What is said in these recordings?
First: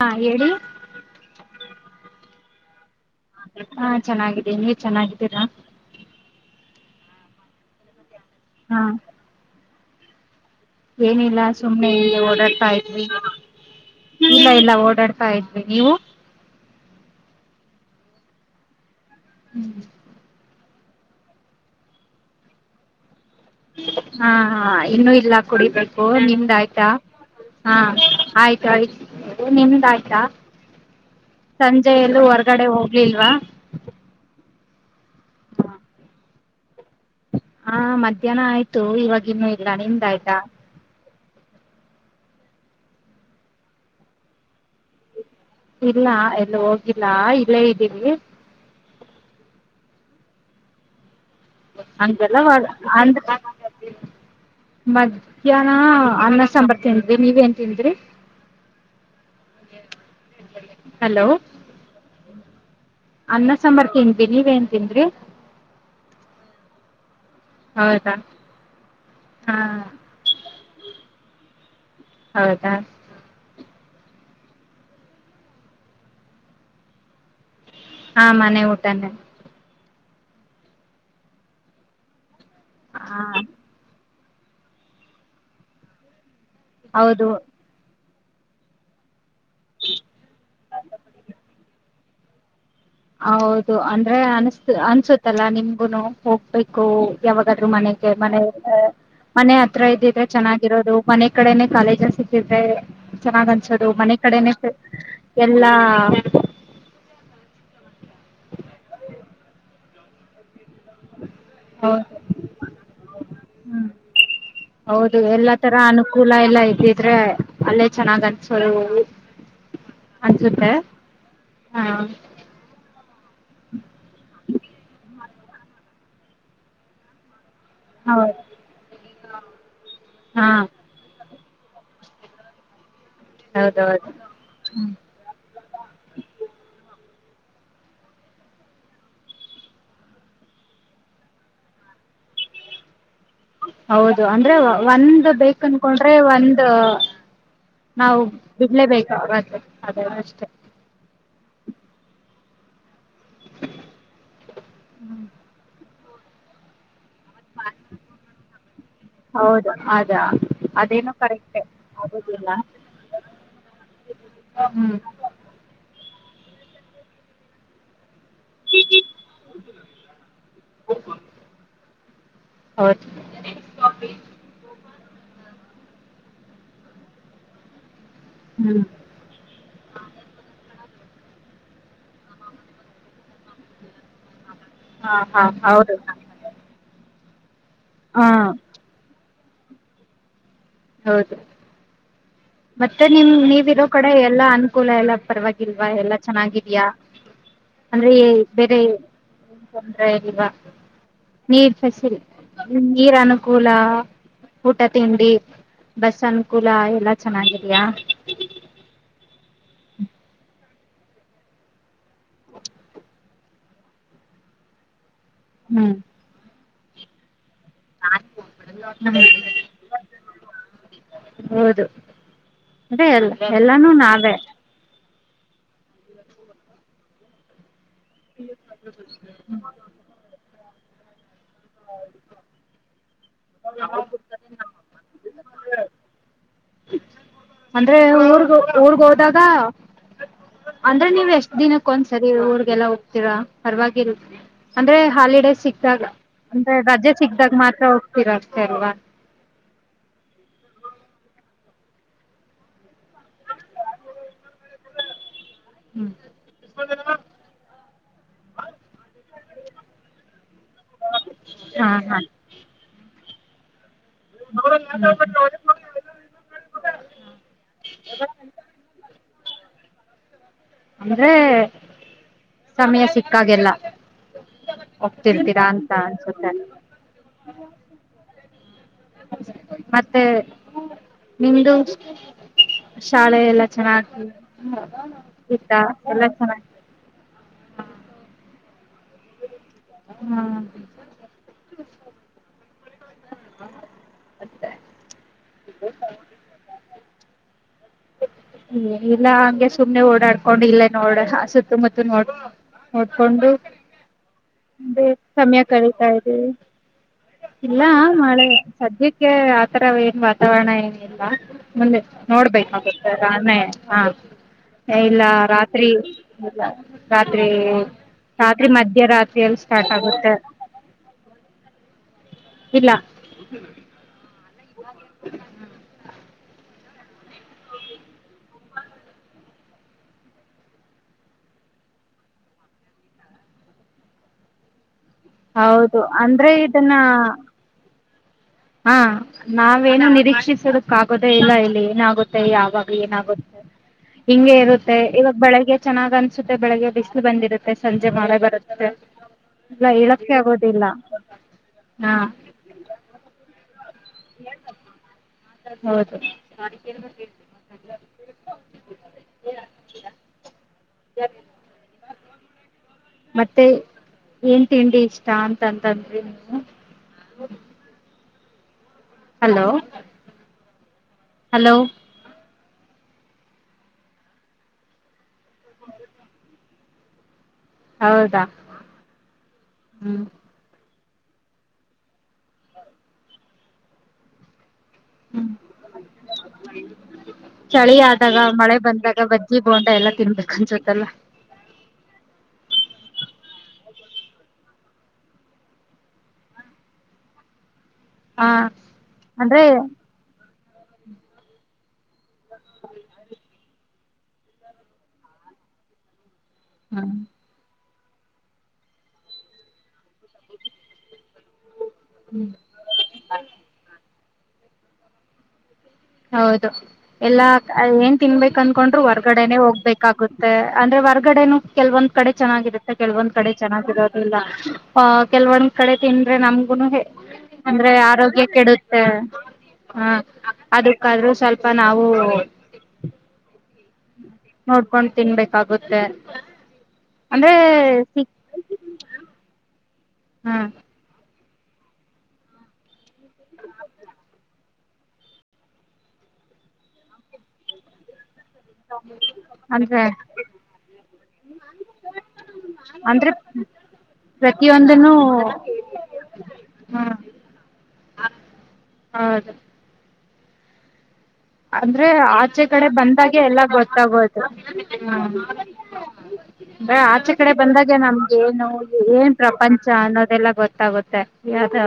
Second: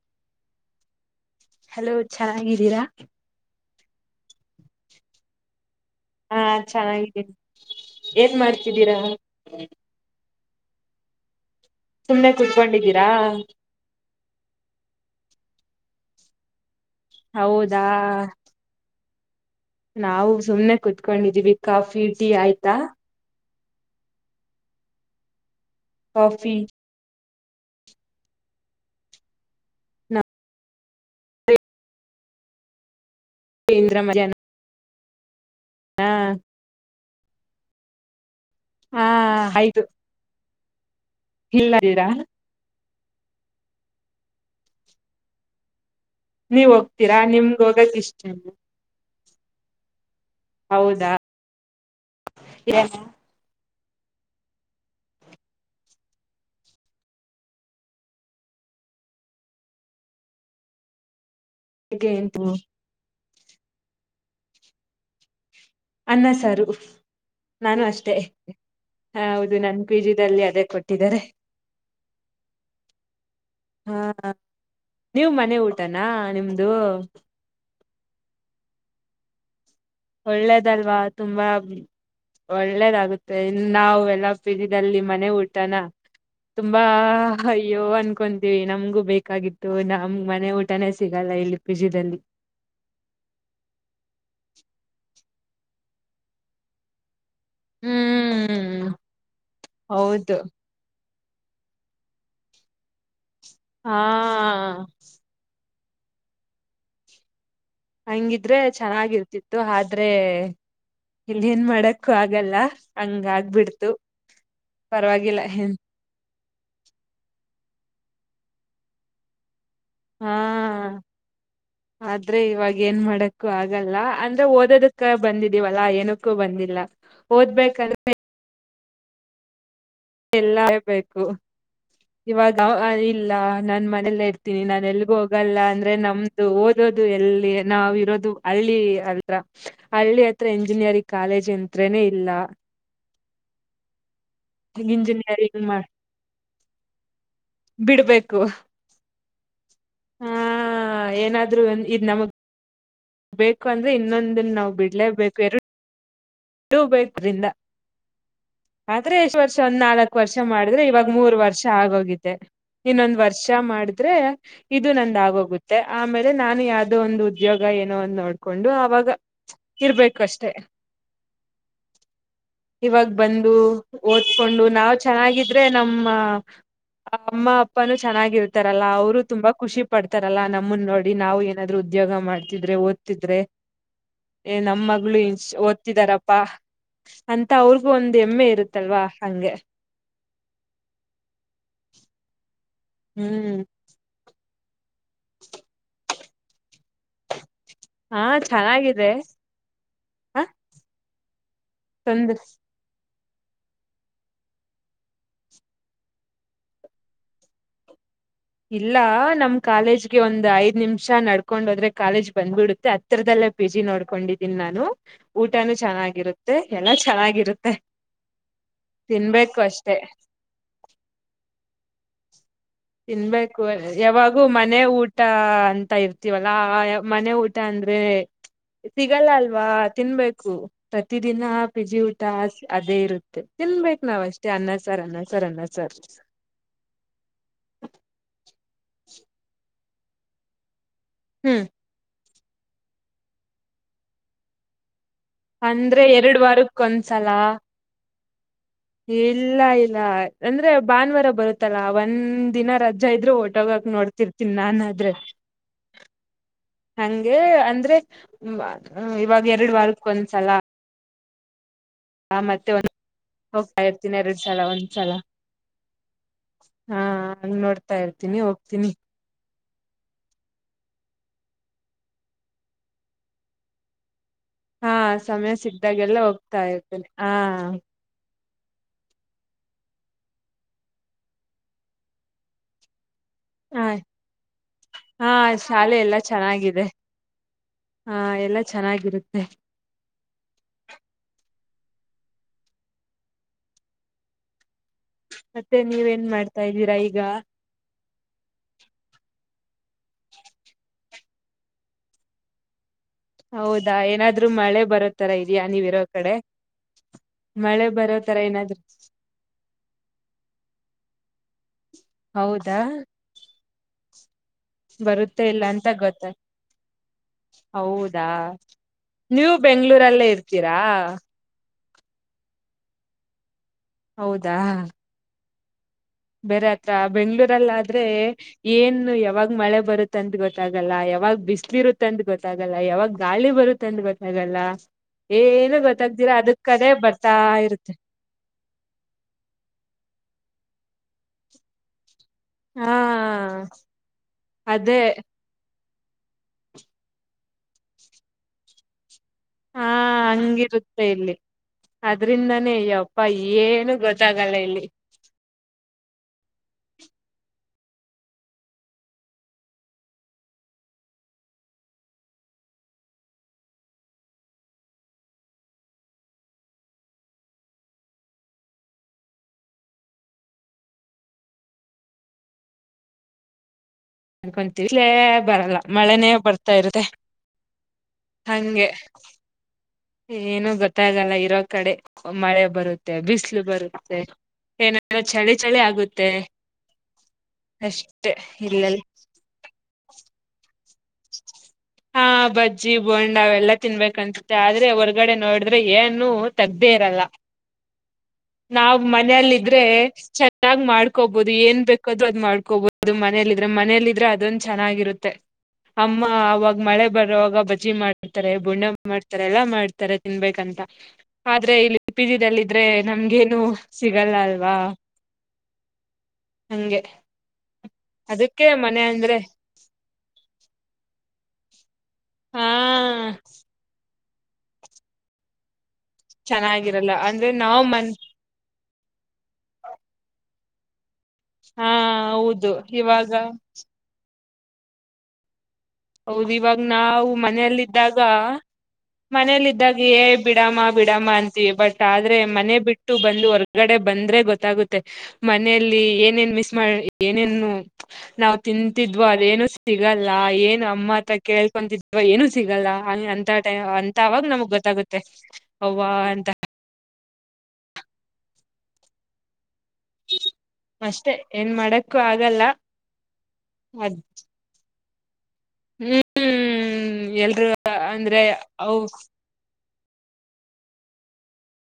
ಹಾ ಹೇಳಿ ಹಲೋ ಚೆನ್ನಾಗಿದ್ದೀರಾ ಹಾ ಚೆನ್ನಾಗಿದ್ದೀವಿ ನೀವ ಚೆನ್ನಾಗಿದ್ದೀರಾ ಹಾ ಚನ್ನಾಗಿದ್ದೇನಿ ಏನ್ ಹಾ ಮಾಡ್ತಿದ್ದೀರಾ ಏನಿಲ್ಲ ಸುಮ್ಮನೆ ಸುಮ್ನೆ ಓಡಾಡ್ತಾ ಇದ್ವಿ ಕುೂತ್ಕೊಂಡಿದ್ದೀರಾ ಇಲ್ಲಾ ಇಲ್ಲಾ ಓಡಾಡ್ತಾ ಇದ್ವಿ ನೀವು ಹೌದಾ ನಾವು ಸುಮ್ನೆ ಕುತ್ಕೊಂಡಿದ್ದೀವಿ ಕಾಫಿ ಟೀ ಆಯ್ತಾ ಹಾ ಹಾ ಇನ್ನು ಇಲ್ಲಾ ಕುಡಿಬೇಕು ಕಾಫಿ ನಿಮ್ದಾಯ್ತಾ ಹಾ ಆಯ್ತ ಆಯ್ತು ನಿಮ್ದ ಆಯ್ತಾ ಸಂಜೆ ಯಲ್ಲೂ ಹೊರ್ಗಡೆ ಹೋಗ್ಲಿಲ್ವಾ ಕೇಂದ್ರ [unintelligible] ಹ್ಮ ಹಾ ಮಧ್ಯಾಹ್ನ ಆಯ್ತು ಹಾ ಇವಾಗ ಇನ್ನು ಇಲ್ಲಾ ನಿಮ್ದಾಯಯ್ತಾ ಇಲ್ಲೀರಾ ಇಲ್ಲಾ ಎಲ್ಲಿ ನೀವ್ ಹೋಗಿಲ್ಲಾ ಹೋಗ್ತೀರಾ ನಿಮ್ಗ ಇಲ್ಲೇ ಹೋಗಕ್ ಇದ್ದೀವಿ ಇಷ್ಟ ಹೌದಾ ಹಂಗೆಲ್ಲಾ [unintelligible] ಮಧ್ಯಾಹ್ನ ಅನ್ನಾ ಸಾಂಬರ್ ತಿಂದಿ ನೀವೇನ್ ತಿಂದ್ರಿ ಹ ಹಲೋ ಹೇಗೆ ತ ಅನ್ನಾ ಸಾಂಬಾರ್ ತಿಂದ್ವಿ ನೀವೇನ್ ತಿಂದರಿ ಅನ್ನ ಸಾರ ನಾನು ಹೌದಾ ಅಷ್ಟೇ ಹಾ ಹೌದು ನನ್ನ ಪಿಜಿದಲ್ಲಿ ಅದೇ. ಕೊಟ್ಟಿದ್ದಾರೆ. ಹೌದಾ. ಹಾ ನೀವ್ ಮನೆ ಊಟನಾ ನಿಮ್ದು. ಹಾ ಮನೆ ಊಟನ್ನೆ. ಒಳ್ಳೇದಲ್ವಾ ತುಂಬಾ ಒಳ್ಳೇದಾಗುತ್ತೆ ಹ ಇನ್ನು ನಾವ ಎಲ್ಲ. ಪೀ ಜಿ ದಲ್ಲಿ ಮನೆ ಊಟನ ತುಂಬಾ ಹೌದು ಅಯ್ಯೋ ಅನ್ಕೊಂತೀವಿ ನಮ್ಗು ಬೇಕ. ಬೇಕಾಗಿತ್ತು ನಮ್ ಮನೆ ಊಟನೇ ಸಿಗಲ್ಲ ಇಲ್ಲಿ ಪಿಜಿದಲ್ಲಿ. ಹೌದು ಅಂದ್ರೆ ಅನ್ಸ್ ಅನ್ಸುತ್ತಲ್ಲಾ ನಿಮ್ಗುನು ಹೋಗ್ಬೇಕು. ಯಾವಾಗಾದ್ರು ಮನೆಗೆ ಮನೆ ಹ್ಮ್ ಮನೆ ಹತ್ರ ಇದ್ದಿದ್ರೆ ಹೌದು ಚೆನ್ನಾಗಿರೋದು. ಮನೆ ಕಡೆನೇ ಕಾಲೇಜಸ ಸಿಕ್ಕಿದ್ರೆ ಚೆನ್ನಾಗ್ ಅನ್ಸೋದು ಹಾ ಮನೆ ಕಡೆನೆೇ ಎಲ್ಲಾ. ಹ. ಹಂಗಿದ್ರೆ ಚೆನ್ನಾಗಿರ್ತಿತ್ತು ಆದ್ರೆ. ಇಲ್ಲ ಏನ್ ಹೌದು ಮಾಡಕ್ಕ ಆಗಲ್ಲ ಹಂಗ ಹ್ಮ್ ಆಗ್ಬಿಡ್ತು. ಹೌದು ಪರವಾಗಿಲ್ಲ ಎಲ್ಲಾ ತರ ಏನ್ ಅನುಕೂಲ ಎಲ್ಲ ಇದ್ದಿದ್ರೆ. ಅಲ್ಲೇ ಚೆನ್ನಾಗ್ ಅನ್ಸೋದು ಹಾ ಅನ್ಸುತ್ತೆ. ಹಾ ಆದ್ರೆ ಇವಾಗ ಏನ್ ಮಾಡಕ್ಕು ಆಗಲ್ಲ ಅಂದ್ರೆ ಓದೋದಕ್ಕ. ಬಂದಿದೀವಲ್ಲಾ ಏನಕ್ಕೂ ಬಂದಿಲ್ಲ ಓದ್ಬೇಕು. ಹೌದು. ಹಾ ಎಲ್ಲೇ ಬೇಕು ಇವಾಗ [unintelligible] ಇಲ್ಲ ನಾನ್ ಹೌದೌದು ಮನೇಲ್ಲ ಇರ್ತೀನಿ ನಾನ ಎಲ್ಗೂ ಹೋಗಲ್ಲ ಅಂದ್ರೆ ನಮ್ದು ಓದೋದು. ಎಲ್ಲಿ ನಾವ್ ಇರೋದು ಹಳ್ಳಿ ಅತ್ರ ಹಳ್ಳಿ ಹತ್ರ ಇಂಜಿನಿಯರಿಂಗ್ ಕಾಲೇಜ್ [unintelligible] ಇಲ್ಲ. ಹೌದು ಅಂದ್ರೆ ಒಂದ ಬೇಕ ಮಾಡ್ ಅನ್ಕೊಂಡ್ರೆ ಒಂದ ನಾವು ಬಿಡ್ಬೇಕು ಬಿಡ್ಲೇಬೇಕ ಅ ಆ ಅಷ್ಟೇ. ಏನಾದ್ರು ಒಂದ ಇದ್ ನಮಗ್. ಬೇಕು ಅಂದ್ರೆ ಇನ್ನೊಂದನ್ ನಾವ್ ಬಿಡ್ಲೆೇ ಬೇಕು ಎರಡ ಟೂ [unintelligible] ರಿಂದ. ಆದ್ರೆ ಎಷ್ಟ್ ವರ್ಷ ಹೌದು ಒಂದ್ ಅದ ನಾಲ್ಕ್ ವರ್ಷ ಮಾಡಿದ್ರೆ ಇವಾಗ ಅದೇನೋ ಮೂರ್ ಕರೆಕ್ಟೆ ವರ್ಷ ಆಗ್ ಹೋಗಿದೆ. ಆಗುದಿಲ್ಲ ಇನ್ನೊಂದ್ ವರ್ಷ ಮಾಡಿದ್ರೆ ಇದು ಹ್ಮ್ ನಂದ ಆಗೋಗುತ್ತೆ ಆಮೇಲೆ. ನಾನು ಯಾವುದೋ ಒಂದು ಉದ್ಯೋಗ ಏನೋ ಅ ನೋಡ್ಕೊಂಡು ಅವಾಗ ಇರ್ಬೇಕು ಅಷ್ಟೆ. ಇವಾಗ ಹೌದು ಬಂದು ಓದ್ಕೊಂಡು ನಾ. ನಾವ್ ಚೆನ್ನಾಗಿದ್ರೆ ನಮ್ಮ ಅಮ್ಮ ಅಪ್ಪ ನು. ಹ್ಮ್ ಚೆನ್ನಾಗಿರ್ತಾರಲ್ಲ ಅವ್ರು ತುಂಬಾ ಖುಷಿ ಪಡ್ತಾರಲ್ಲ ನಮ್ಮನ್ನ ನೋಡಿ. ನಾವು ಏನಾದ್ರು ಉದ್ಯೋಗ ಮಾಡ್ತಿದ್ರೆ ಓದ್ತಿದ್ರೆ ಏ ಹಾ ನಮ್ಮಗಳು ಹಾ [unintelligible] ಹೌದು ಇಟ್ಟಿದಾರಪ್ಪಾ ಅಂತ ಅವ್ರಿಗೂ ಒಂದ್ ಹಾ ಹೆಮ್ಮೆ ಇರುತ್ತಲ್ವಾ ಹಂಗೆ. ಹೌದು ಮತ್ತೆ ನಿಮ್ ಹ್ಮ್ ನೀವಿರೋ ಕಡೆ ಎಲ್ಲಾ ಅನ್. ಕುಲ ಎಲ್ಲ ಪರವಾಗಿಲ್ವಾ ಎಲ್ಲಾ ಚೆನ್ನಾಗಿದ್ದೀಯಾ. ಅಂದ್ರೆ ಹಾ ಬೇರೆ ಚೆನ್ನಾಗಿದೆ [unintelligible] ಹ ಇಲ್ವಾ. ನೀರ್ ಫೆಸಿಲಿ ತೊಂದ್ರ ನೀರ್ ಅನುಕೂಲ ಊಟ ತಿಂಡಿ. ಬಸ್ ಅನುಕೂಲ ಎಲ್ಲಾ ಚೆನ್ನಾಗಿದಯಾ. ಇಲ್ಲ ನಮ್ ಕಾಲೇಜ್ಗೆ ಒಂದ್ ಐದ್ ನಿಮಿಷ ನಡ್ಕೊಂಡ್ ಹೋದ್ರೆ ಕಾಲೇಜ್ ಬಂದ್ಬಿಡುತ್ತೆ ಹತ್ರರದಲ್ಲಿ. ಇಲ್ಲ ಪಿ ಜಿ ನೋಡ್ಕೊಂಡಿದೀನಿ ನಾನು ಊಟನುೂ ಹ್ಮ್ ಚೆನ್ನಾಗಿರುತ್ತೆ ಎಲ್ಲ ಚೆನ್ನಾಗಿರುತ್ತ. ಹ್ಮ್ ತಿನ್ಬೇಕು ಅಷ್ಟೆ. ಹೌದು ಅದೇ ಎಲ್ಲ ತಿನ್ಬೇಕು ಎಲ್ಲಾನು ನಾವೇ ಯಾವಾಗೂ ಮನೆ ಊಟ ತಾ ಅಂತ ಇರ್ತೀವಲ್ಲಾ ಮನೆ ಊಟ ಅಂದ್ರೆ. ಬೇ ಸಿಗಲ್ಲ ಅಲ್ವಾ ತಿನ್ಬೇಕು ಸದ್ಯಕ್. ದಿನ ಪಿಜಿ ಊಟ ಅದೇ ಇರುತ್ತೆ ತಿನ್ಬೇಕಕ್ ನಾವ್ ಅಷ್ಟೇ ಅನ್ನಸಾರ್ ಅನ್ನಸರ್ ಅನ್ನಸರ್. ಅಂದ್ರೆ ಊರ್ಗ ಊರ್ಗ್ ಹೋದಾಗ. ಅಂದ್ರೆ ನೀವ್ ಎಷ್ಟ್ ಹ್ಮ್ ದಿನಕ್ಕ ಒಂದ್ ಸರಿ ಊರ್ಗೆಲ್ಲ ಹೋಗ್ತೀರ ಪರವಾಗಿರ್ತ್ತ ಅಂದ್ರೆ. ಹಾಲಿಡೇ ಸಿಕ್ದಾಗ ಅಂದ್ರೆ ಎರಡ್ ಅಂದ್ರೆ ವಾರಕ್ಕ ರಜೆ ಒಂದ್ಸಲ ಸಿಗ್ದಾಗ ಮಾತ್ರ ಹೋಗ್ತೀರ ಅಷ್ಟೇ ಅಲ್ವಾ ಇಲ್ಲ ಇಲ್ಲ ಅಂದ್ರೆ ಭಾನುವಾರ ಬರುತ್ತಲ್ಲಾ ಒಂದ್ ದಿನ ರಜೆ ಇದ್ರು ಹೊಟೋಗಕ್ ನೋಡ್ತಿರ್ತೀನಿ ನಾನ ಆದ್ರೆ ಹ್ಮ್ ಹಂಗೆ ಅಂದ್ರೆ ಇವಾಗ ಎರಡು ವಾರಕ್ಕ ಒಂದ್ಸಲ ಹಾ ಮತ್ತೆ ಒಂದ ಹೋಗ್ತಾ ಇರ್ತೀನಿ ಎರಡ್ ಸಲ ಒಂದ್ಸಲ ಹಾ ಹಾ ನೋಡ್ತಾ ಇರ್ತೀನಿ ಹೋಗ್ತೀನಿ ಅಂದ್ರೆ ಸಮಯ ಸಿಕ್ಕಾಗೆಲ್ಲ ಹಾ ಸಮಯ ಹೋಗ್ತಿರ್ತೀರಾ ಅಂತ ಸಿಕ್ಕಗೆಲ್ಲ ಅನ್ಸುತ್ತೆ ಹೋಗ್ತಾ ಇರ್ತೇನೆ ಹಾ ಮತ್ತೆ [inaudible] ನಿಮ್ದು ಶಾಲೆ ಎಲ್ಲ ಹ ಚೆನ್ನಾಗ ಹಾ ಶಾಲೆ ಎಲ್ಲ ಚೆನ್ನಾಗಿದೆ [inaudible] ಹಾ ಚೆನ್ನಾಗಿರುತ್ತೆ ಹಾ [inaudible] ಮತ್ತೆ ಮತ್ತೆ ನೀವೇನ್ ಮಾಡ್ತಾ ಇದ್ದೀರಾ ಈಗ ಇಲ್ಲ ಹಂಗೆ ಸುಮ್ನೆ ಓಡಾಡ್ಕೊಂಡ್ ಇಲ್ಲ ನೋಡ ಸುತ್ತಮುತ್ತ ನೋಡ್ ನೋಡ್ಕೊಂಡು ಹೌದಾ ಏನಾದ್ರು ಮಳೆ ಹಂಗೆ ಬರೋ ತರ ಸಮಯ ಇದೆಯಾ ನೀವಿರೋ ಕಳಿತಾ ಕಡೆ ಇದ್ದೀವಿ ಇಲ್ಲ ಮಳೆ ಬರೋ ತರ ಮಳೆ ಏನಾದ್ರು ಸದ್ಯಕ್ಕೆ ಆತರ ಏನ್ ವಾತಾವರಣ ಏನು ಮುಂದೆ ನೋಡ್ಬೇಕಾ ಹೌದಾ [unintelligible] ಹಾ ಇಲ್ಲ ಬರುತ್ತೆ ಅಂತ ರಾತ್ರಿ ಗೊತ್ತ ರಾತ್ರಿ ಹೌದಾ ರಾತ್ರಿ ಮಧ್ಯ ರಾತ್ರಿ ನೀವು ಅನ್ಸುತ್ತೆ ಬೆಂಗ್ಳೂರಲ್ಲೇ ಇರ್ತೀರಾ ಇಲ್ಲ ಹೌದಾ ಬೇರೆ ಹತ್ರ ಬೆಂಗ್ಳೂರಲ್ಲ ಆದ್ರೆ ಏನು ಯಾವಾಗ ಮಳೆ ಬರುತ್ತ ಅಂತ ಗೊತ್ತಾಗಲ್ಲ ಯಾವಾಗ್ ಬಿಸ್ಲಿ ಇರುತ್ತೆ ಅಂತ ಗೊತ್ತಾಗಲ್ಲ ಯಾವಾಗ ಗಾಳಿ ಬರುತ್ತೆ ಅಂದ ಗೊತ್ತಾಗಲ್ಲ ಏನು ಹೌದು ಗೊತ್ತಾಗ್ದೀರಾ ಅಂದ್ರೆ ಅದಕ್ಕದೆ ಕಡೆೇ ಇದನ್ನ ಬರ್ತಾ ಇರುತ್ತೆ ಹಾ ನಾವೇನು ನಿರೀಕ್ಷಿಸದಕ್ಕ ಆಗೋದೇ ಇಲ್ಲ ಇಲ್ಲಿ ಏನಾಗ ಯಾವಾಗ ಹಾ ಏನಾಗುತ್ತೆ ಹಿಂಗೆ ಇರುತ್ತೆ ಅದೇ ಇವಾಗ ಬೆಳಗ್ಗೆ ಚೆನ್ನಾಗ್ ಅನ್ಸುತ್ತೆ ಬೆಳಿಗ್ಗೆ ಬಿಸಿಲು ಬಂದಿರುತ್ತೆ ಸಂಜೆ ಮಳೆ ಬರುತ್ತೆ ಹಾ ಇಲ್ಲ ಹೇಳಕ್ಕೆ ಆಗೋದಿಲ್ಲ ಹಂಗಿರುತ್ತೆ ಇಲ್ಲಿ ಹಾ ಅದ್ರಿಂದಾನೇ ಯಪ್ಪ ಏನು ಗೊತ್ತಾಗಲ್ಲ ಇಲ್ಲಿ ಹೌದು [inaudible] [unintelligible] ಮತ್ತೆ ಏನ್ ತಿಂಡಿ ಇಷ್ಟ ಅಂತಂತಂದ್ರಿ ನೀವು [inaudible] ಹಲೋ ಹಲೋ ಅನ್ಕೊಂತೀವಿ ಇಲ್ಲೇ ಬರಲ್ಲ ಮಳೆನೇ ಬರ್ತಾ ಇರುತ್ತೆ ಹೌದಾ ಹಂಗೆ ಹ್ಮ್ [inaudible] ಏನು ಗೊತ್ತ ಗೊತ್ತಾಗಲ್ಲ ಇರೋ ಕಡೆ ಮಳೆ ಬರುತ್ತೆ ಬಿಸಿಲು ಬರುತ್ತೆ ಹ್ಮ್ ಚಳಿ ಚಳಿ ಆಗುತ್ತೆ ಚಳಿ ಅಷ್ಟೆ ಆದಾಗ ಮಳೆ ಇಲ್ಲೆಲ್ಲ ಬಂದಾಗ ಬಜ್ಜಿ ಬೋಂಡ ಎಲ್ಲಾ ತಿನ್ಬೇಕು ಅನ್ಸತ್ತಲ್ವಾ ಹಾ ಬಜ್ಜಿ ಬೋಂಡ ಅವೆಲ್ಲಾ ತಿನ್ಬೇಕನ್ಸುತ್ತೆ ಆದ್ರೆ ಹೊರ್ಗಡೆ ನೋಡಿದ್ರೆ ಏನು ತಗ್ದೇ ಇರಲ್ಲ ಹಾ ನಾವ್ ಅಂದ್ರೆ ಮನೇಲ್ಲಿದ್ರೆ ಚೆನ್ನಾಗ್ ಮಾಡ್ಕೋಬೋದು ಏನ್ ಬೇಕಾದ ಮಾಡ್ಕೋಬಹದು ಮನೆಲ್ಲಿ ಇದ್ರೆ ಮನೆಲ್ಲಿ ಇದ್ರೆ ಅದೊಂದು ಚೆನ್ನಾಗಿರುತ್ತೆ ಅಮ್ಮ ಅವಾಗ ಹಾ ಮಳೆ ಬರುವಾಗ ಬಜಿ ಮಾಡಿ ಮಾಡತಾರೆ ಬುಣ ಮಾಡ್ತಾರೆ ಎಲ್ಲಾ ಮಾಡ್ತಾರೆ ತಿನ್ಬೇಕಂತ ಆದ್ರೆ ಇಲ್ಲಿ ಪಿಜಿನಲ್ಲಿದ್ರೆ ನಮ್ಗೇನು ಸಿಗಲ್ಲ ಅಲ್ವಾ ಹೌದು ಹಂಗೆ ಎಲ್ಲಾ ಏನ್ ತಿನ್ಬೇಕು ಅದಕ್ಕೆ ಅನ್ಕೊಂಡ್ರು ಮನೆ ಅಂದ್ರೆ ಹೊರ್ಗಡೆನೇ ಹೋಗ್ಬೇಕಾಗುತ್ತೆ ಅಂದ್ರೆ ಹೊರ್ಗಡೆನು ಕೆಲ್ವೊಂದ ಕಡೆ ಹಾ ಚೆನ್ನಾಗಿರುತ್ತೆ ಕೆಲವೊಂದ್ ಕಡೆ ಚೆನ್ನಾಗಿರೋದಿಲ್ಲ ಆಹ ಕೆಲವೊಂದು್ ಕಡೆ ತಿಿಂದ್ರೆ ನಮ್ಗು ಚೆನ್ನಾಗಿರಲ್ಲ ನಾವ್ ಅಂದ್ರೆ ಮನ್ ಆರೋಗ್ಯ ಕೆಡುತ್ತ [unintelligible] ಅದಕ್ಕಾದ್ರೂ ಸ್ವಲ್ಪ ಹಾ ನಾವು ಹೌದು ಇವಾಗ ನೋಡ್ಕೊಂಡ್ ತಿನ್ಬೇಕಾಗುತ್ತೆ ಹೌದು ಇವಾಗ ನಾವು ಅಂದ್ರೆ ಮನೆಯಲ್ಲಿದ್ದಾಗ ಸಿಕ್ ಮನೆ ಲ್ಲಿದ್ದಾಗ ಏ ಹಾ ಬಿಡಾಮ ಬಿಡಾಮ ಅಂತ ಬಟ್ ಆದ್ರೆ ಮನೆ ಬಿಟ್ಟು ಬಂದು ಹೊರ್ಗಡೆ ಬಂದ್ರೆ ಗೊತ್ತಾಗುತ್ತೆ ಮನೆಯಲ್ಲಿ ಏನೇನ್ ಮಿಸ್ ಮಾಡ ಏನೇನು ನಾವು ತಿಂತಿದ್ವೋ ಅದೇನು ಅಂದ್ರೆ ಸಿಗಲ್ಲ ಏ ಅಮ್ಮತ ಕೇಳ್ಕೊಂತಿದ್ವ ಏನು ಸಿಗಲ್ಲ ಅಂದ್ರೆ ಅಂತ ಟೈಮ್ ಅಂತ ಆಾಗ ನಮಗ್ ಪ್ರತಿಯೊಂದನು ಗೊತ್ತಾಗುತ್ತೆ ವಾ ಎಂತ ಹಾ ಹೌದು ಹ [inaudible] ಅಂದ್ರೆ ಆಚೆ ಕಡೆ ಬಂದಾಗೆ ಎಲ್ಲಾ ಅದ್ ಗೊತ್ತಾಗೋದು ಹ ಹ್ಮ್ ಆಚೆ ಕಡೆ ಎಲ್ರೂ ಬಂದಾಗ ಅಂದ್ರೆ ನಮ್ಗೇನು ಅವು ಏನ್ ಪ್ರಪಂಚ ಅನ್ನೋದೆಲ್ಲ ಗೊತ್ತಾಗುತ್ತೆ ಯಾವ್ದು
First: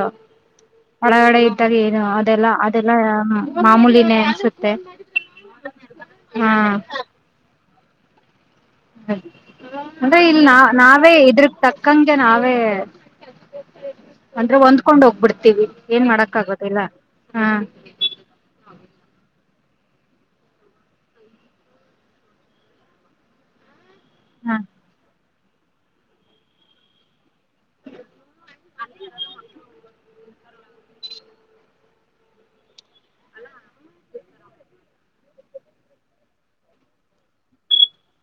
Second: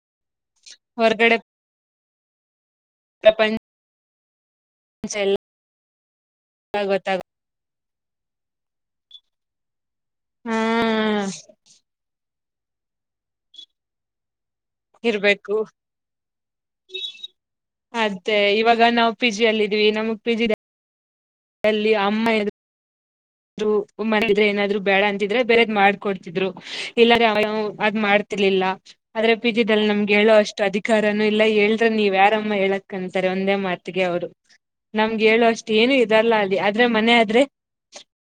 ಹೊರ್ಗಡೆ ಹೊರಗಡೆ ಇದ್ದಾಗ ಏನು ಅದೆಲ್ಲ ಅದೆಲ್ಲ ಪ್ರಪಂಚ ಮಾಮೂಲಿನೇ ಅನ್ಸುತ್ತೆ ಎಲ್ಲ ಹಾ ಗೊತ್ತಾಗ ಅಂದ್ರೆ ಇಲ್ ಹಾ ನಾವ ನಾವೇ ಇದ್ರಕ್ ತಕ್ಕಂಗೆ ನಾವೇ ಹ [unintelligible] ಅಂದ್ರೆ ಹೊಂದ್ಕೊಂಡ್ ಇರ್ಬೇಕು ಹೋಗ್ಬಿಡ್ತೀವಿ ಏನ್ ಮಾಡಕ್ ಆಗದಿಲ್ಲ ಹ್ಮ ಪಿಜಿ ಅಲ್ಲಿ ಇದೀವಿ ನಮಗ್ ಪ್ರಿಜಿ ಮನೆ ಅಲ್ಲಿ ಅಮ್ಮ ಎದು [unintelligible] ಮ್ರೆ ಹಾ ಏನಾದ್ರು ಬೇಡ ್ರ ಬೇರೆದ್ ಮಾಡ್ಕೊಡ್ತಿದ್ರು ಇಲ್ಲ ಅದ್ ಮಾಡ್ತಿರ್ಲಿಲ್ಲ ಆದ್ರೆ ಪಿಜಿಲ್ಲಿ ನಮಗೆ ಹೇಳೋ ಅಷ್ಟು ಅಧಿಕಾರಾನೂ ಇಲ್ಲ ಹೇಳದ್ರೆ ನೀವ್ ಯಾರಮ್ಮ ಹೇಳಕ್ಂತಾರೆ ಒಂದೇ ಮಾತಿಗೆ ಅವ್ರು ನಮ್ಗೆ ಹೇಳುವ ಅಷ್ಟೆ ಏನು ಇದಲ್ಲ ಅಲ್ಲಿ ಆದ್ರೆ ಮನೆ ಆದ್ರೆ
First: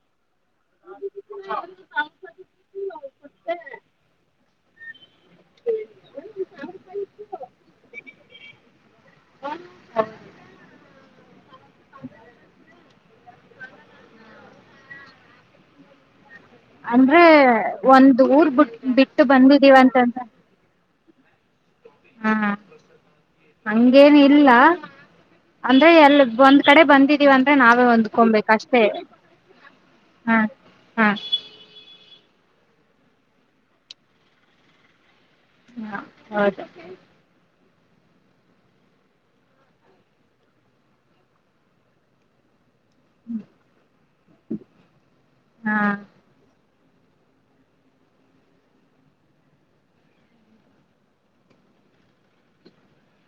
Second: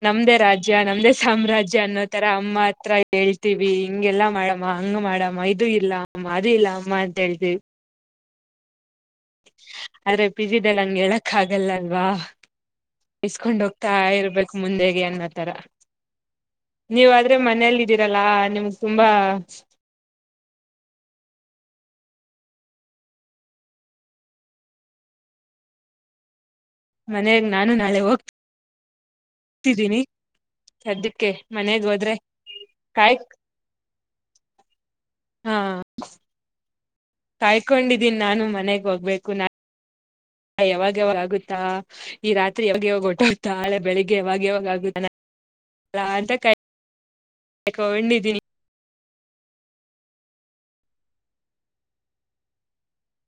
ನಮ್ದೇ ರಾಜ್ಯ ನಮ್ದೇ ಸಾಮ್ರಾಜ್ಯ ಅನ್ನೋತರ ಅಮ್ಮ ಹತ್ರ ಹೇಳ್ತೀವಿ ಹಿಂಗೆಲ್ಲಾ ಮಾಡ ಅಮ್ಮ ಹಂಗ ಮಾಡಮ್ಮ ಇದು ಇಲ್ಲ ಅಮ್ಮ ಅದು ಇಲ್ಲ ಅಮ್ಮ ಅಂತ ಹೇಳ್ತಿವಿ ಆದರೆ ಪಿಜಿನಲ್ಲಿ ಹಂಗೆ ಹೇಳಕ್ ಆಗಲ್ಲ ಅಲ್ವಾ ಇಸ್ಕೊಂಡ್ ಹೋಗ್ತಾ ಇರ್ಬೇಕು ಮುಂದೆೆಗೆ ಅನ್ನೋ ತರ ಅಂದ್ರೆ ನೀವಾದ್ರೆ ಮನೇೆಯಲ್ಲಿ ಒಂದ್ ಇದ್ದೀರಲ್ಲಾ ಊರ್ ಬಿಟ್ ನಿಮ್ಗ್ ತುಂಬಾ ಬಿಟ್ಟು ಬಂದಿದೀವ ಅಂತಂದ್ರ ಹಾ ಹಂಗೇನು ಇಲ್ಲ ಅಂದ್ರೆ ಎಲ್ಲಿ ಬಂದ ಕಡೆ ಬಂದಿದೀವಿ ಮನೆಗ್ ಅಂದ್ರೆ ನಾವೇ ಹೊಂದ್ಕೊಬೇಕು ಅಷ್ಟೇ ಇತಿದ್ದೀನಿ ಹಾ ಹಾ ಸದ್ಯಕ್ಕೆ ಮನೆಗ್ ಹೋದ್ರೆ ಕಾಯ [inaudible] ಹಾ ಹೌದು ಕಾಯ್ಕೊಂಡಿದ್ದೀನ್ಿ ನಾನು ಮನೆಗ್ ಹೋಗ್ಬೇಕು ನಾ ಹ ಯಾವಾಗ ಯಾವಾಗಗುತ್ತಾ ಈ ರಾತ್ರಿ ಾಗಾಗಟ ತಾಳೆ ಬೆಳಿಗ್ಗೆ ಯಾವಾಗ ಯಾವಾಗ ಆಗುತ್ತೆ ಹಾ ಅಂತ ಕಯ ಕಾಯ್ಕೊಂಡಿದೀನಿ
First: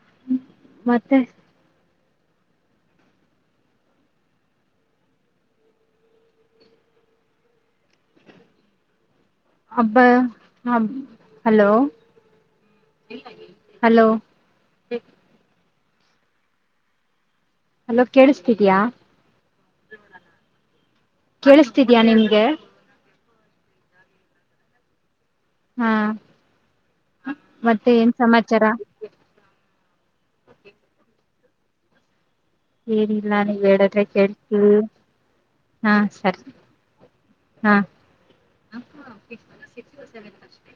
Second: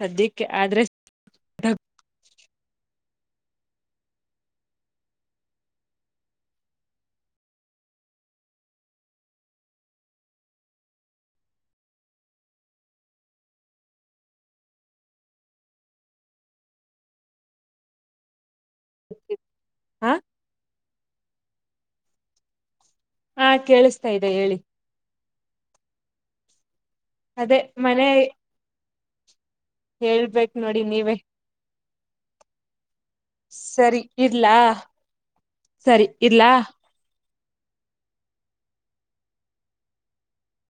ಸದಿಕ್ಕೆ ಆದ್ರೆ ಮತ್ತೆ ಅಬ್ಬಾ ಹ ಹಲೋ ಹಲೋ ಅಲೋ ಕೇಳಿಸ್ತಿದ್ಯಾ ಹಾ ಕೇಳಸ್ತಿದ್ಯಾ ನಿಮ್ಗೆ ಹಾ ಕೇಳಿಸತಾ ಇದೆ ಹೇಳಿ ಹಾ ಅದೇ ಮತ್ತೆ ಏನ್ ಸಮಾಚಾರ ಹೇಳ್ಬೇಕ ನೋಡಿ ನೀವೇ ಏನಿಲ್ಲ ನೀವ್ ಸರಿ ಹೇಳದ್ರೆ ಕೇಳ್ತ ಇಡ್ಲಾ ಹಾ ಸರಿ ಹ್